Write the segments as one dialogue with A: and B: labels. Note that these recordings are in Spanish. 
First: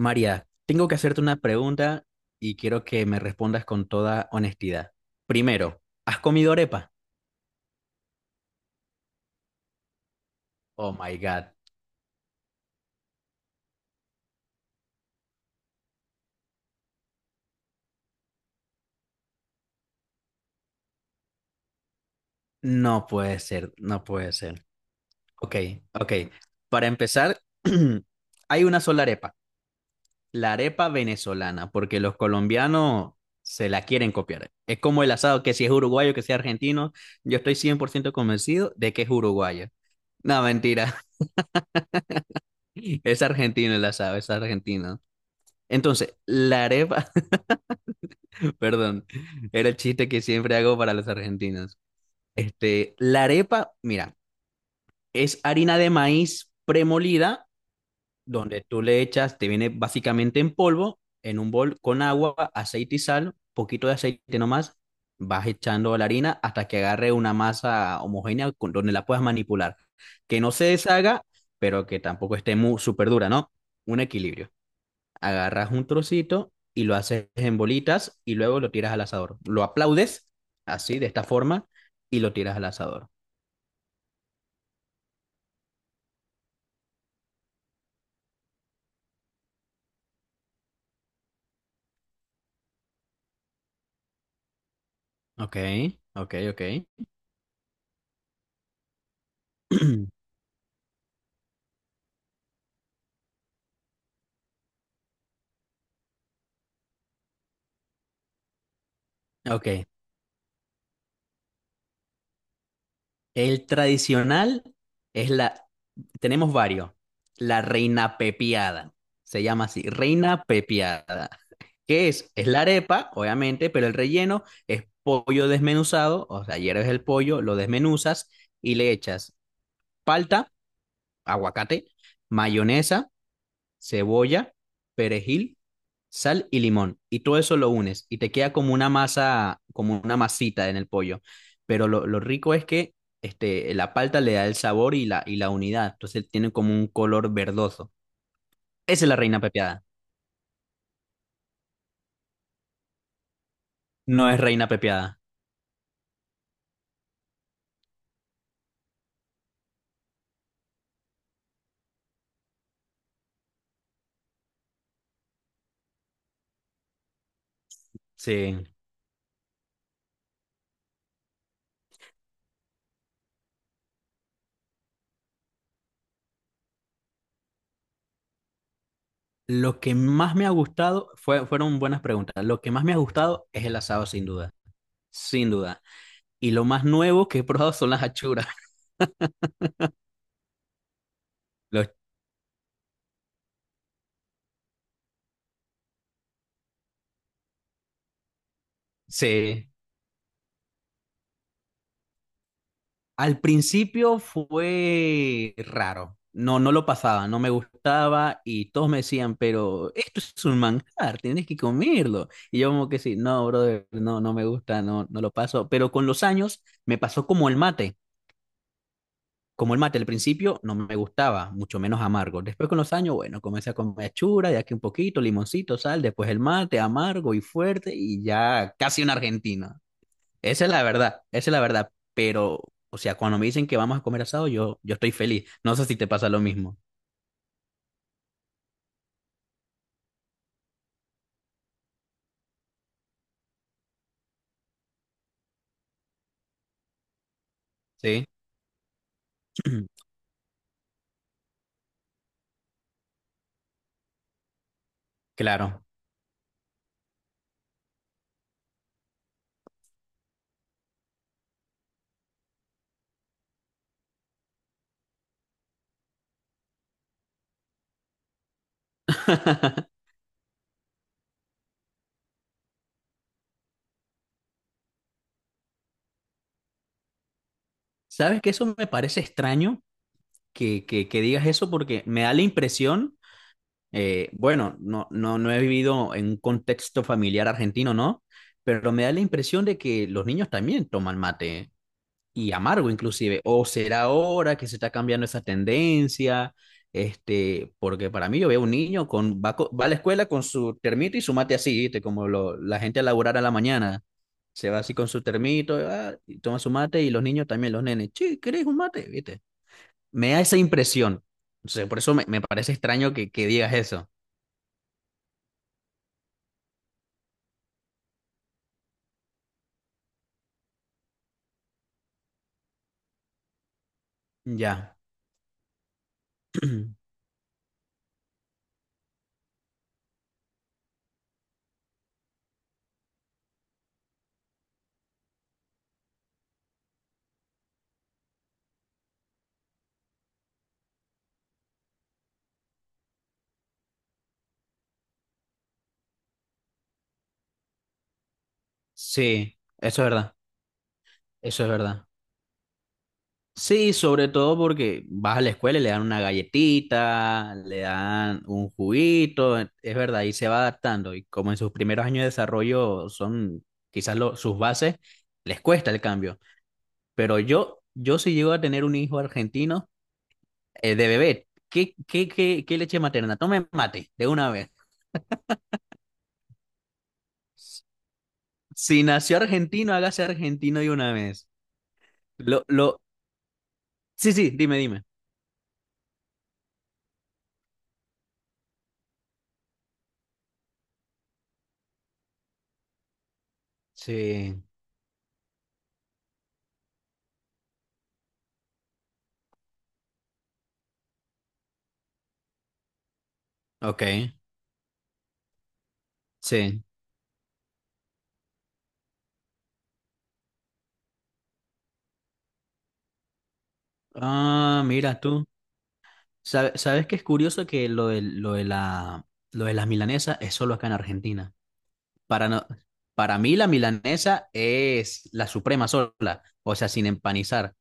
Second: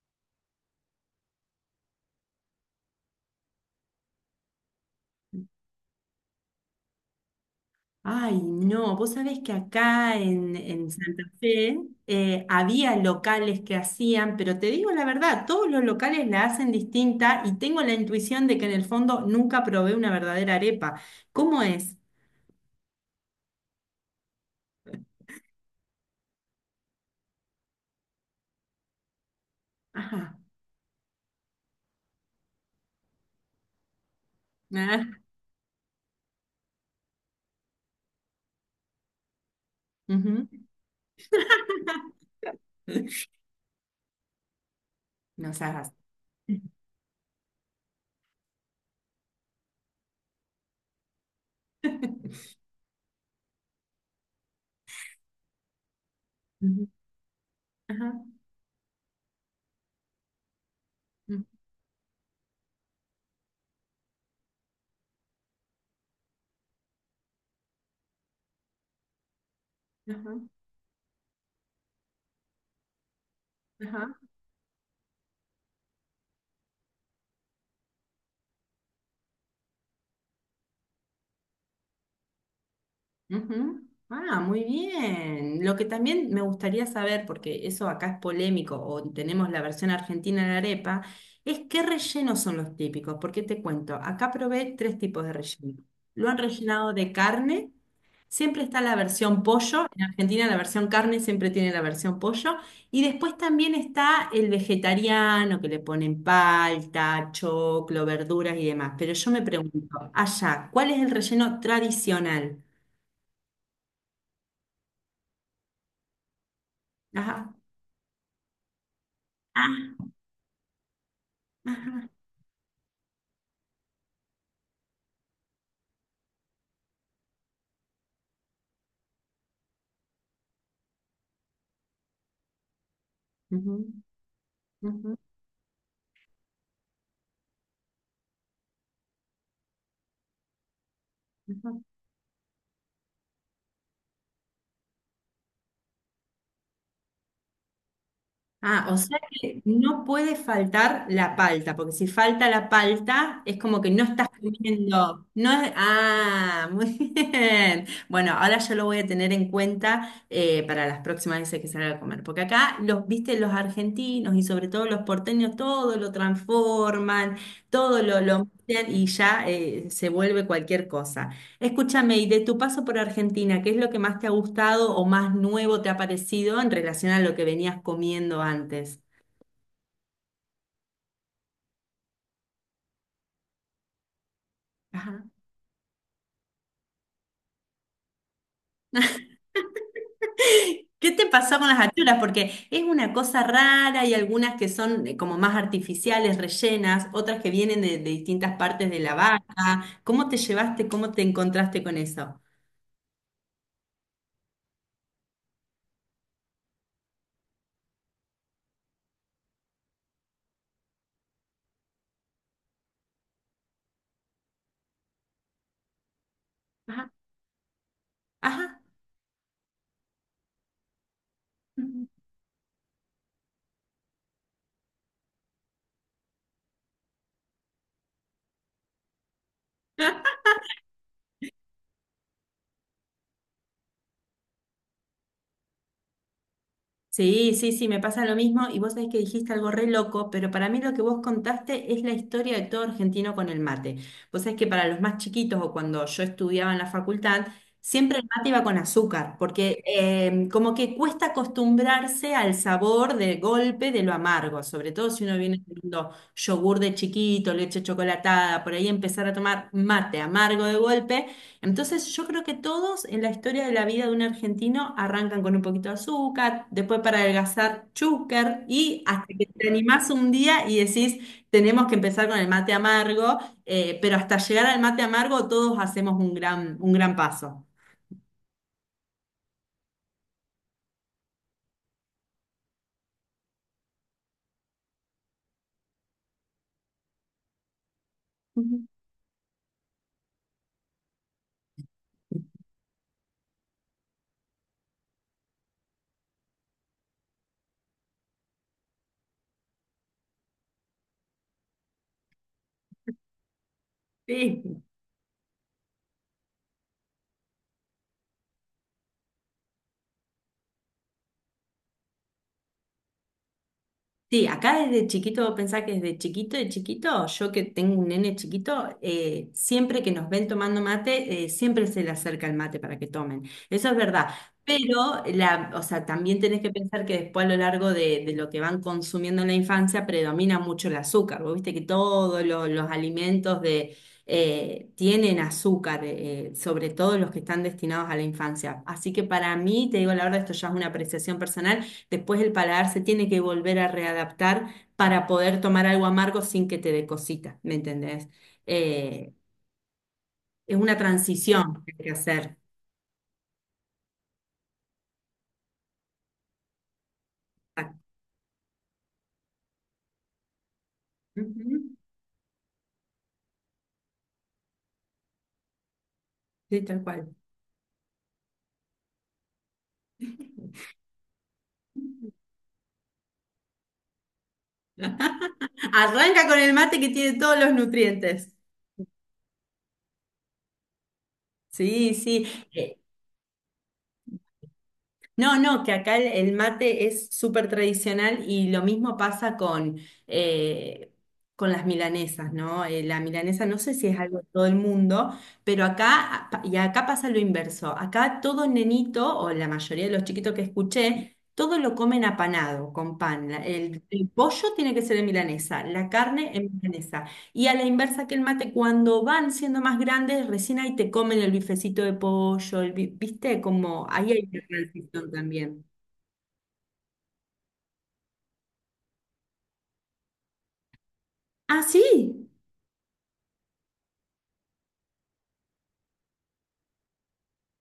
A: María, tengo que hacerte una pregunta y quiero que me respondas con toda honestidad. Primero, ¿has comido arepa?
B: Ay, no, vos sabés que acá en
A: Oh my
B: Santa
A: God,
B: Fe había locales que hacían, pero te digo la verdad, todos los locales la hacen distinta y tengo la intuición de que en el fondo nunca probé una verdadera arepa. ¿Cómo es?
A: no puede ser, no puede ser. Ok, ok. Para empezar, hay una sola arepa,
B: Ajá.
A: la arepa venezolana, porque los colombianos se la quieren copiar. Es como el
B: Ah,
A: asado, que si es uruguayo, que sea argentino, yo estoy 100% convencido de que es uruguayo. No,
B: ujú.
A: mentira, es argentino el asado, es argentino.
B: No seas.
A: Entonces, la arepa. Perdón, era el chiste que siempre hago para los argentinos. La arepa, mira, es harina de maíz
B: Ujú.
A: premolida,
B: Ajá.
A: donde tú le echas, te viene básicamente en polvo, en
B: Ujú.
A: un bol con agua, aceite y sal, poquito de aceite nomás, vas echando la harina hasta que agarre una masa homogénea donde la puedas manipular.
B: Ajá.
A: Que no se deshaga, pero que tampoco esté muy súper dura, ¿no? Un
B: Ajá.
A: equilibrio, agarras un trocito y lo haces en bolitas y luego lo tiras al asador. Lo aplaudes así, de esta forma, y lo tiras al asador.
B: Ujú. Ah, muy bien. Lo que también me gustaría saber, porque eso acá es polémico, o tenemos la versión argentina de la arepa, es qué rellenos son los típicos. Porque te cuento, acá probé tres tipos de
A: Ok,
B: relleno. Lo
A: ok,
B: han
A: ok.
B: rellenado de carne, siempre está la versión pollo, en Argentina la versión carne siempre tiene la versión pollo, y después también está el vegetariano, que le ponen palta, choclo, verduras y demás. Pero yo me
A: Ok.
B: pregunto, allá, ¿cuál es el relleno tradicional?
A: El tradicional es la... Tenemos varios.
B: Ajá.
A: La reina pepiada. Se llama así,
B: Ah,
A: reina pepiada. ¿Qué
B: ajá.
A: es? Es la arepa, obviamente, pero el relleno es pollo desmenuzado. O sea, hierves el pollo, lo desmenuzas y le echas palta, aguacate, mayonesa,
B: Ujú,
A: cebolla,
B: ujú,
A: perejil, sal y limón. Y todo eso lo unes y te queda como una masa, como una masita en el pollo.
B: ujú.
A: Pero lo rico es que la palta le da el sabor y la unidad. Entonces tiene como un color verdoso.
B: Ah, o
A: Esa es la
B: sea
A: reina
B: que
A: pepiada.
B: no puede faltar la palta, porque si falta la palta es como que no
A: No
B: estás
A: es reina pepiada.
B: comiendo. No es- ah, muy bien. Bueno, ahora yo lo voy a tener en cuenta para las próximas veces que salga a comer, porque acá los, viste, los argentinos y sobre todo los porteños, todo lo transforman, todo lo
A: Sí.
B: meten y ya se vuelve cualquier cosa. Escúchame, y de tu paso por Argentina, ¿qué es lo que más te ha gustado o más nuevo te ha parecido en relación a lo que venías comiendo antes?
A: Lo que más me ha gustado fue, fueron buenas preguntas. Lo que más me ha gustado es el asado, sin duda.
B: Ajá.
A: Sin duda. Y lo más nuevo que he probado son las achuras.
B: ¿Qué te pasó con las
A: Los,
B: achuras? Porque es una cosa rara y algunas que son como más artificiales, rellenas, otras que vienen de distintas partes de la
A: sí.
B: vaca. ¿Cómo te llevaste? ¿Cómo te encontraste con eso?
A: Al principio fue raro. No, no lo pasaba, no me gustaba y todos me decían, pero esto es un manjar, tienes que comerlo. Y yo como que sí, no, brother, no, no me gusta, no, no lo paso. Pero con los años me
B: Ajá,
A: pasó como el mate,
B: ajá.
A: como el mate. Al principio no me gustaba, mucho menos amargo. Después con los años, bueno, comencé a comer chura, de aquí un poquito, limoncito, sal, después el mate, amargo y fuerte y ya casi un argentino. Esa es la verdad, esa es la verdad. Pero, o sea, cuando me dicen que vamos a comer asado, yo estoy feliz. No sé si te pasa lo mismo.
B: Sí, sí, sí, me pasa lo mismo y vos sabés que dijiste algo re loco, pero para mí lo que vos contaste es la historia de todo argentino con el mate. Vos sabés que para los más chiquitos o cuando yo estudiaba en la facultad, siempre
A: Sí.
B: el mate iba con azúcar, porque como que cuesta acostumbrarse al sabor de golpe de lo amargo, sobre todo si uno viene
A: Claro.
B: tomando yogur de chiquito, leche chocolatada, por ahí empezar a tomar mate amargo de golpe. Entonces yo creo que todos en la historia de la vida de un argentino arrancan con un poquito de azúcar, después para adelgazar chúcar y hasta que te animás un día y decís, tenemos que empezar con el mate amargo, pero hasta llegar al mate amargo todos hacemos un gran paso.
A: ¿Sabes que eso me parece extraño que digas eso? Porque me da la impresión, bueno, no, no, no he vivido en un contexto familiar argentino, ¿no?
B: Ujú.
A: Pero me da la impresión de que los niños también toman mate y amargo inclusive. O será ahora que se está cambiando esa tendencia, porque para mí yo veo un niño va a la escuela con su termito y su mate así, ¿viste? Como lo- la gente a laburar a la mañana.
B: Sí.
A: Se va así con su termito, ah, y toma su mate y los niños también, los nenes, che, ¿querés un mate? ¿Viste? Me da esa impresión. Entonces, por eso me parece extraño que digas eso.
B: Sí, acá desde chiquito, pensá que desde chiquito de chiquito, yo que tengo un nene chiquito, siempre que nos ven tomando mate, siempre se le acerca el mate para que tomen. Eso es verdad.
A: Ya.
B: Pero la, o sea, también tenés que pensar que después a lo largo de lo que van consumiendo en la infancia predomina mucho el azúcar. Vos viste que todos los alimentos de, tienen azúcar, sobre todo los que están destinados a la infancia. Así que para mí, te digo la verdad, esto ya es una apreciación personal. Después el paladar se tiene que volver a readaptar para poder tomar algo amargo sin que te dé cosita, ¿me entendés? Eh,
A: Sí, eso es verdad.
B: es una
A: Eso es
B: transición que hay
A: verdad.
B: que hacer.
A: Sí, sobre todo porque vas a la escuela y le dan una galletita, le
B: Ah,
A: dan un juguito, e, es verdad, y se va adaptando. Y como en sus
B: ujú.
A: primeros años de desarrollo son quizás lo- sus bases, les cuesta el cambio.
B: Sí, tal cual.
A: Pero yo si llego a tener un hijo argentino de bebé, ¿qué, qué, qué, qué leche materna? Tome mate de una vez.
B: Arranca con el mate que tiene todos los nutrientes.
A: Si nació argentino, hágase argentino de una vez.
B: Sí, sí.
A: Lo,
B: Eh,
A: lo... Sí, sí, dime, dime.
B: No, no, que acá el mate es súper tradicional y lo mismo pasa con, eh, con las milanesas, ¿no? La milanesa no sé si es algo de
A: Sí,
B: todo el mundo, pero y acá pasa lo inverso. Acá todo nenito, o la mayoría de los chiquitos que escuché, todo lo comen apanado, con pan. La- El,
A: ok,
B: el pollo tiene que ser en milanesa, la carne en
A: sí.
B: milanesa. Y a la inversa que el mate, cuando van siendo más grandes, recién ahí te comen el bifecito de pollo, ¿viste? Como ahí hay una
A: Ah, mira
B: transición
A: tú.
B: también.
A: ¿Sabes qué es curioso que lo de las milanesas es solo acá en Argentina?
B: Ah,
A: Para,
B: sí.
A: no, para mí la milanesa es la suprema sola, o sea, sin empanizar.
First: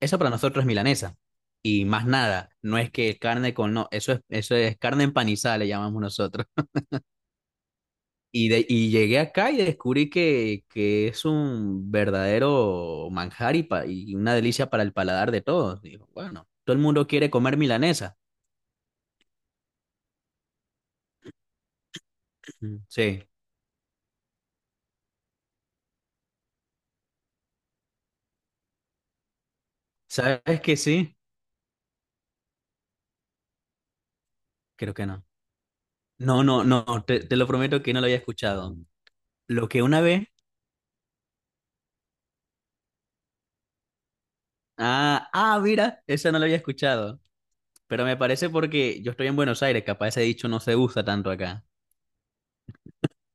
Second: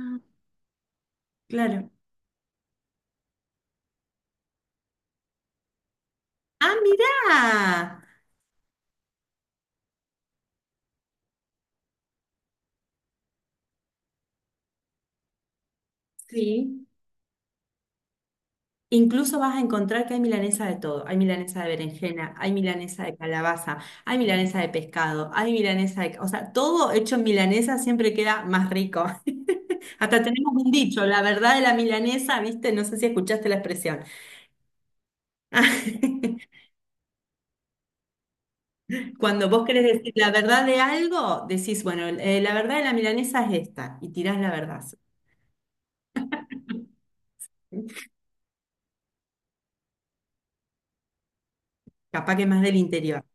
A: Eso para nosotros es milanesa. Y
B: claro.
A: más nada, no es que carne con no, eso es carne empanizada, le llamamos nosotros.
B: Ah, mirá.
A: Y llegué acá y descubrí que es un verdadero manjar y una delicia para el paladar de todos. Digo, bueno, todo el
B: Sí.
A: mundo quiere comer milanesa.
B: Incluso vas a encontrar que hay milanesa de todo. Hay milanesa de berenjena, hay
A: Mm.
B: milanesa de
A: Sí,
B: calabaza, hay milanesa de pescado, hay milanesa de... O sea, todo hecho en milanesa siempre queda más rico. Hasta tenemos
A: ¿sabes
B: un
A: que
B: dicho,
A: sí?
B: la verdad de la milanesa, ¿viste? No sé si escuchaste la expresión.
A: Creo que no. No, no, no, te lo prometo que no lo había escuchado.
B: Cuando vos
A: Lo que
B: querés
A: una
B: decir
A: vez...
B: la verdad de algo, decís, bueno, la verdad de la milanesa es esta, y tirás la verdad.
A: Ah, ah, mira, esa no la había escuchado. Pero me parece porque yo estoy en Buenos Aires, capaz ese dicho no se usa tanto acá.
B: Capaz que más del interior.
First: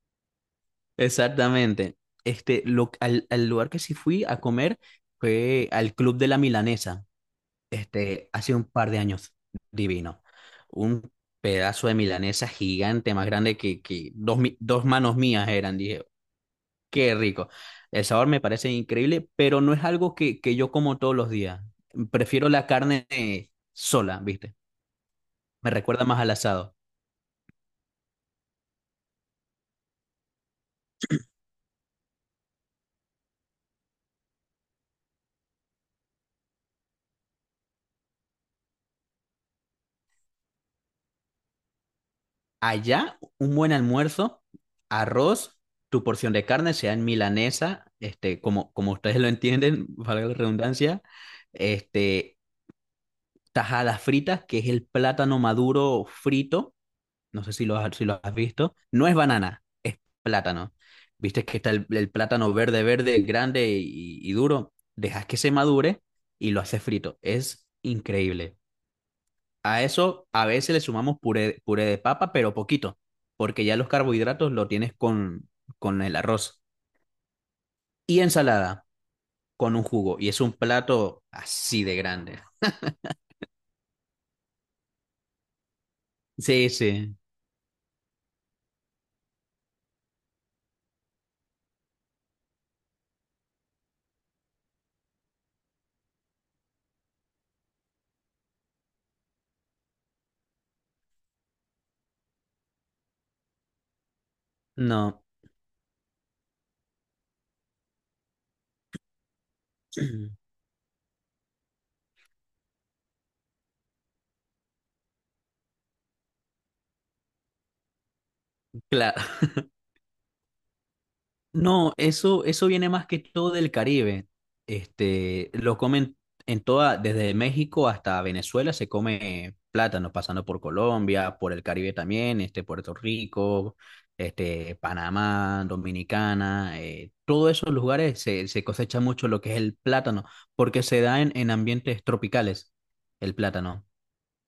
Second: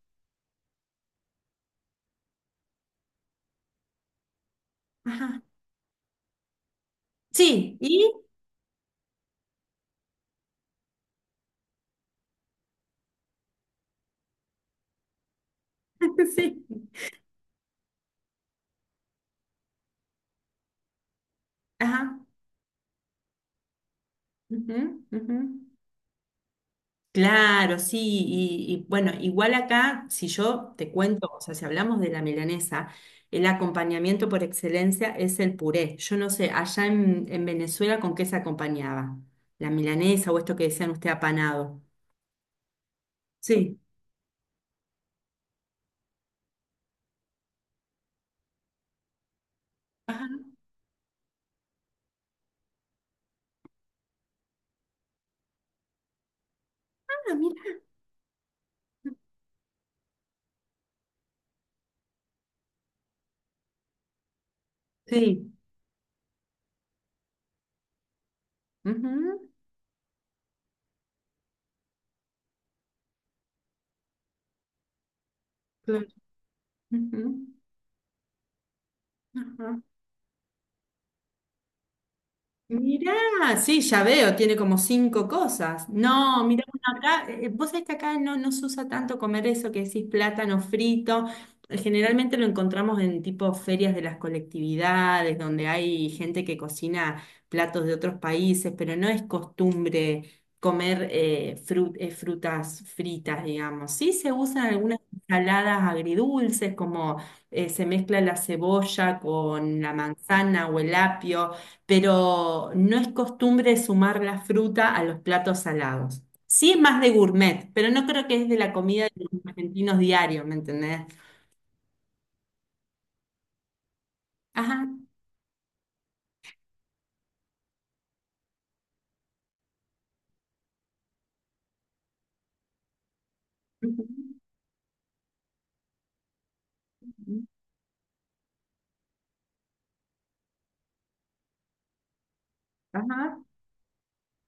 A: Exactamente. Este, al lugar que sí fui a comer
B: Ajá.
A: fue al Club de la Milanesa,
B: Sí, y
A: este, hace un par de años. Divino. Un pedazo de milanesa gigante, más grande que dos, dos manos mías eran. Dije,
B: sí.
A: qué rico. El sabor me parece increíble, pero no es algo que yo como todos los días.
B: Ajá.
A: Prefiero la carne sola, ¿viste?
B: Ujú, ujú.
A: Me recuerda más al asado.
B: Claro, sí, y bueno, igual acá, si yo te cuento, o sea, si hablamos de la milanesa, el acompañamiento por excelencia es el puré. Yo no sé, allá en Venezuela, ¿con qué se acompañaba? La milanesa o esto que decían usted apanado.
A: Allá, un buen
B: Sí.
A: almuerzo, arroz, tu porción de carne, sea en milanesa, este, como, como ustedes lo entienden,
B: Ajá.
A: valga la redundancia, este, tajadas fritas, que es el plátano maduro frito. No sé si lo has, si lo has visto. No es banana, es plátano. Viste que está el plátano verde, verde, grande y duro. Dejas que se
B: Sí.
A: madure y lo haces frito. Es increíble.
B: Ujú.
A: A eso a veces le sumamos puré, puré de papa, pero poquito, porque ya los carbohidratos lo tienes con,
B: Claro.
A: el arroz.
B: Ujú,
A: Y ensalada con
B: ajá.
A: un jugo. Y es un plato así de grande.
B: Mirá, sí, ya veo, tiene como cinco cosas. No, mirá,
A: Sí,
B: bueno,
A: sí.
B: acá, vos sabés que acá no se usa tanto comer eso que decís plátano frito. Generalmente lo encontramos en tipo ferias de las colectividades, donde hay gente que cocina platos de otros países, pero no es costumbre comer frutas fritas, digamos. Sí se usan algunas
A: No.
B: ensaladas agridulces, como se mezcla la cebolla con la manzana o el apio, pero no es costumbre sumar la fruta a los platos salados. Sí es más de gourmet, pero no creo que es de la comida de
A: Claro.
B: los argentinos diarios, ¿me entendés?
A: No, eso viene más que todo del Caribe.
B: Ajá.
A: Este, lo comen en toda, desde México hasta Venezuela se come plátano, pasando por Colombia, por el Caribe también, este, Puerto Rico, este, Panamá, Dominicana,
B: Ujú.
A: todos esos lugares se cosecha mucho lo que es el plátano, porque se da en, ambientes tropicales el
B: Ajá,
A: plátano.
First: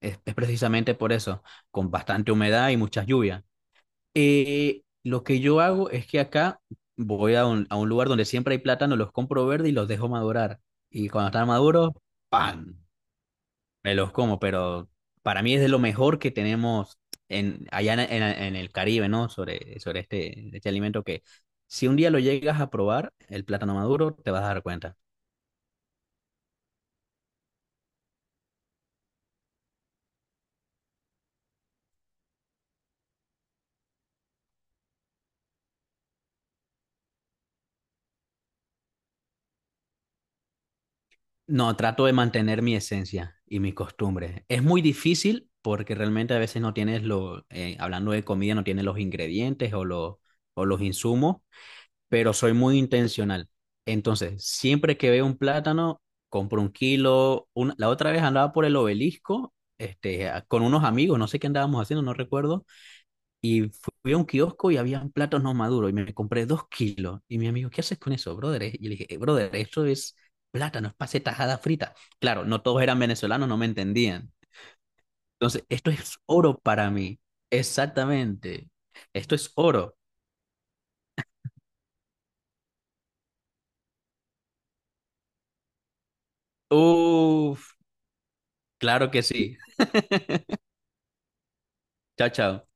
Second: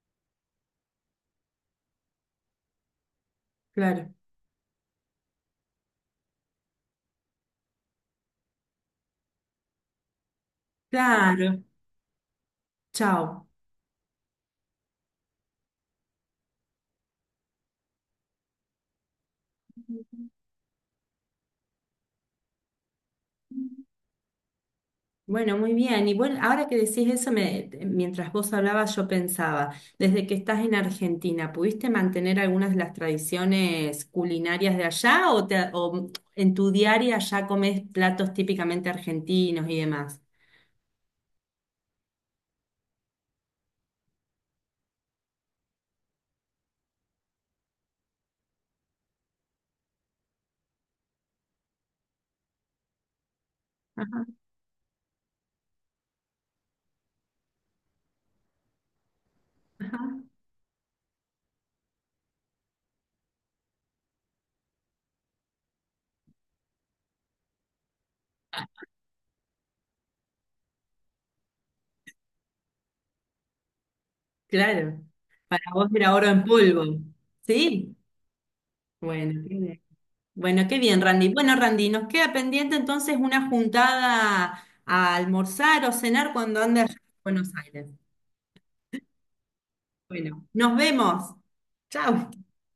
A: Es precisamente por eso, con bastante humedad y muchas lluvias.
B: claro.
A: Lo que yo hago es que acá voy a un lugar donde siempre hay plátanos, los compro verde y los dejo madurar. Y cuando están
B: Claro.
A: maduros, ¡pam!
B: Chao.
A: Me los como, pero para mí es de lo mejor que tenemos allá en el Caribe, ¿no? Sobre este, este alimento que si un día lo llegas a probar, el plátano maduro, te vas a dar cuenta.
B: Bueno, muy bien. Y bueno, ahora que decís eso, mientras vos hablabas, yo pensaba, desde que estás en Argentina, ¿pudiste mantener algunas de las tradiciones culinarias de allá o en tu diaria ya comés platos típicamente argentinos y demás?
A: No, trato de mantener mi esencia y mi costumbre. Es muy difícil porque realmente a veces no tienes hablando de comida, no tienes los ingredientes o los insumos, pero soy muy intencional.
B: Ajá,
A: Entonces, siempre que veo un plátano, compro 1 kilo. La otra vez andaba por el obelisco,
B: ajá.
A: con unos amigos, no sé qué andábamos haciendo, no recuerdo y fui a un kiosco y habían platos no maduros y me compré 2 kilos. Y mi amigo, ¿qué haces con eso, brother? Y yo le dije, brother, eso es plátano, es pase tajada frita." Claro, no todos eran venezolanos, no me entendían.
B: Claro, para
A: Entonces,
B: vos
A: esto
B: era
A: es
B: oro en
A: oro
B: polvo.
A: para mí.
B: Sí,
A: Exactamente. Esto
B: bueno,
A: es
B: qué bien.
A: oro.
B: Bueno, qué bien, Randy. Bueno, Randy, nos queda pendiente entonces una juntada a almorzar o cenar cuando andes a Buenos
A: Uf,
B: Aires.
A: claro que sí.
B: Bueno, nos vemos.
A: Chao,
B: Chao.
A: chao.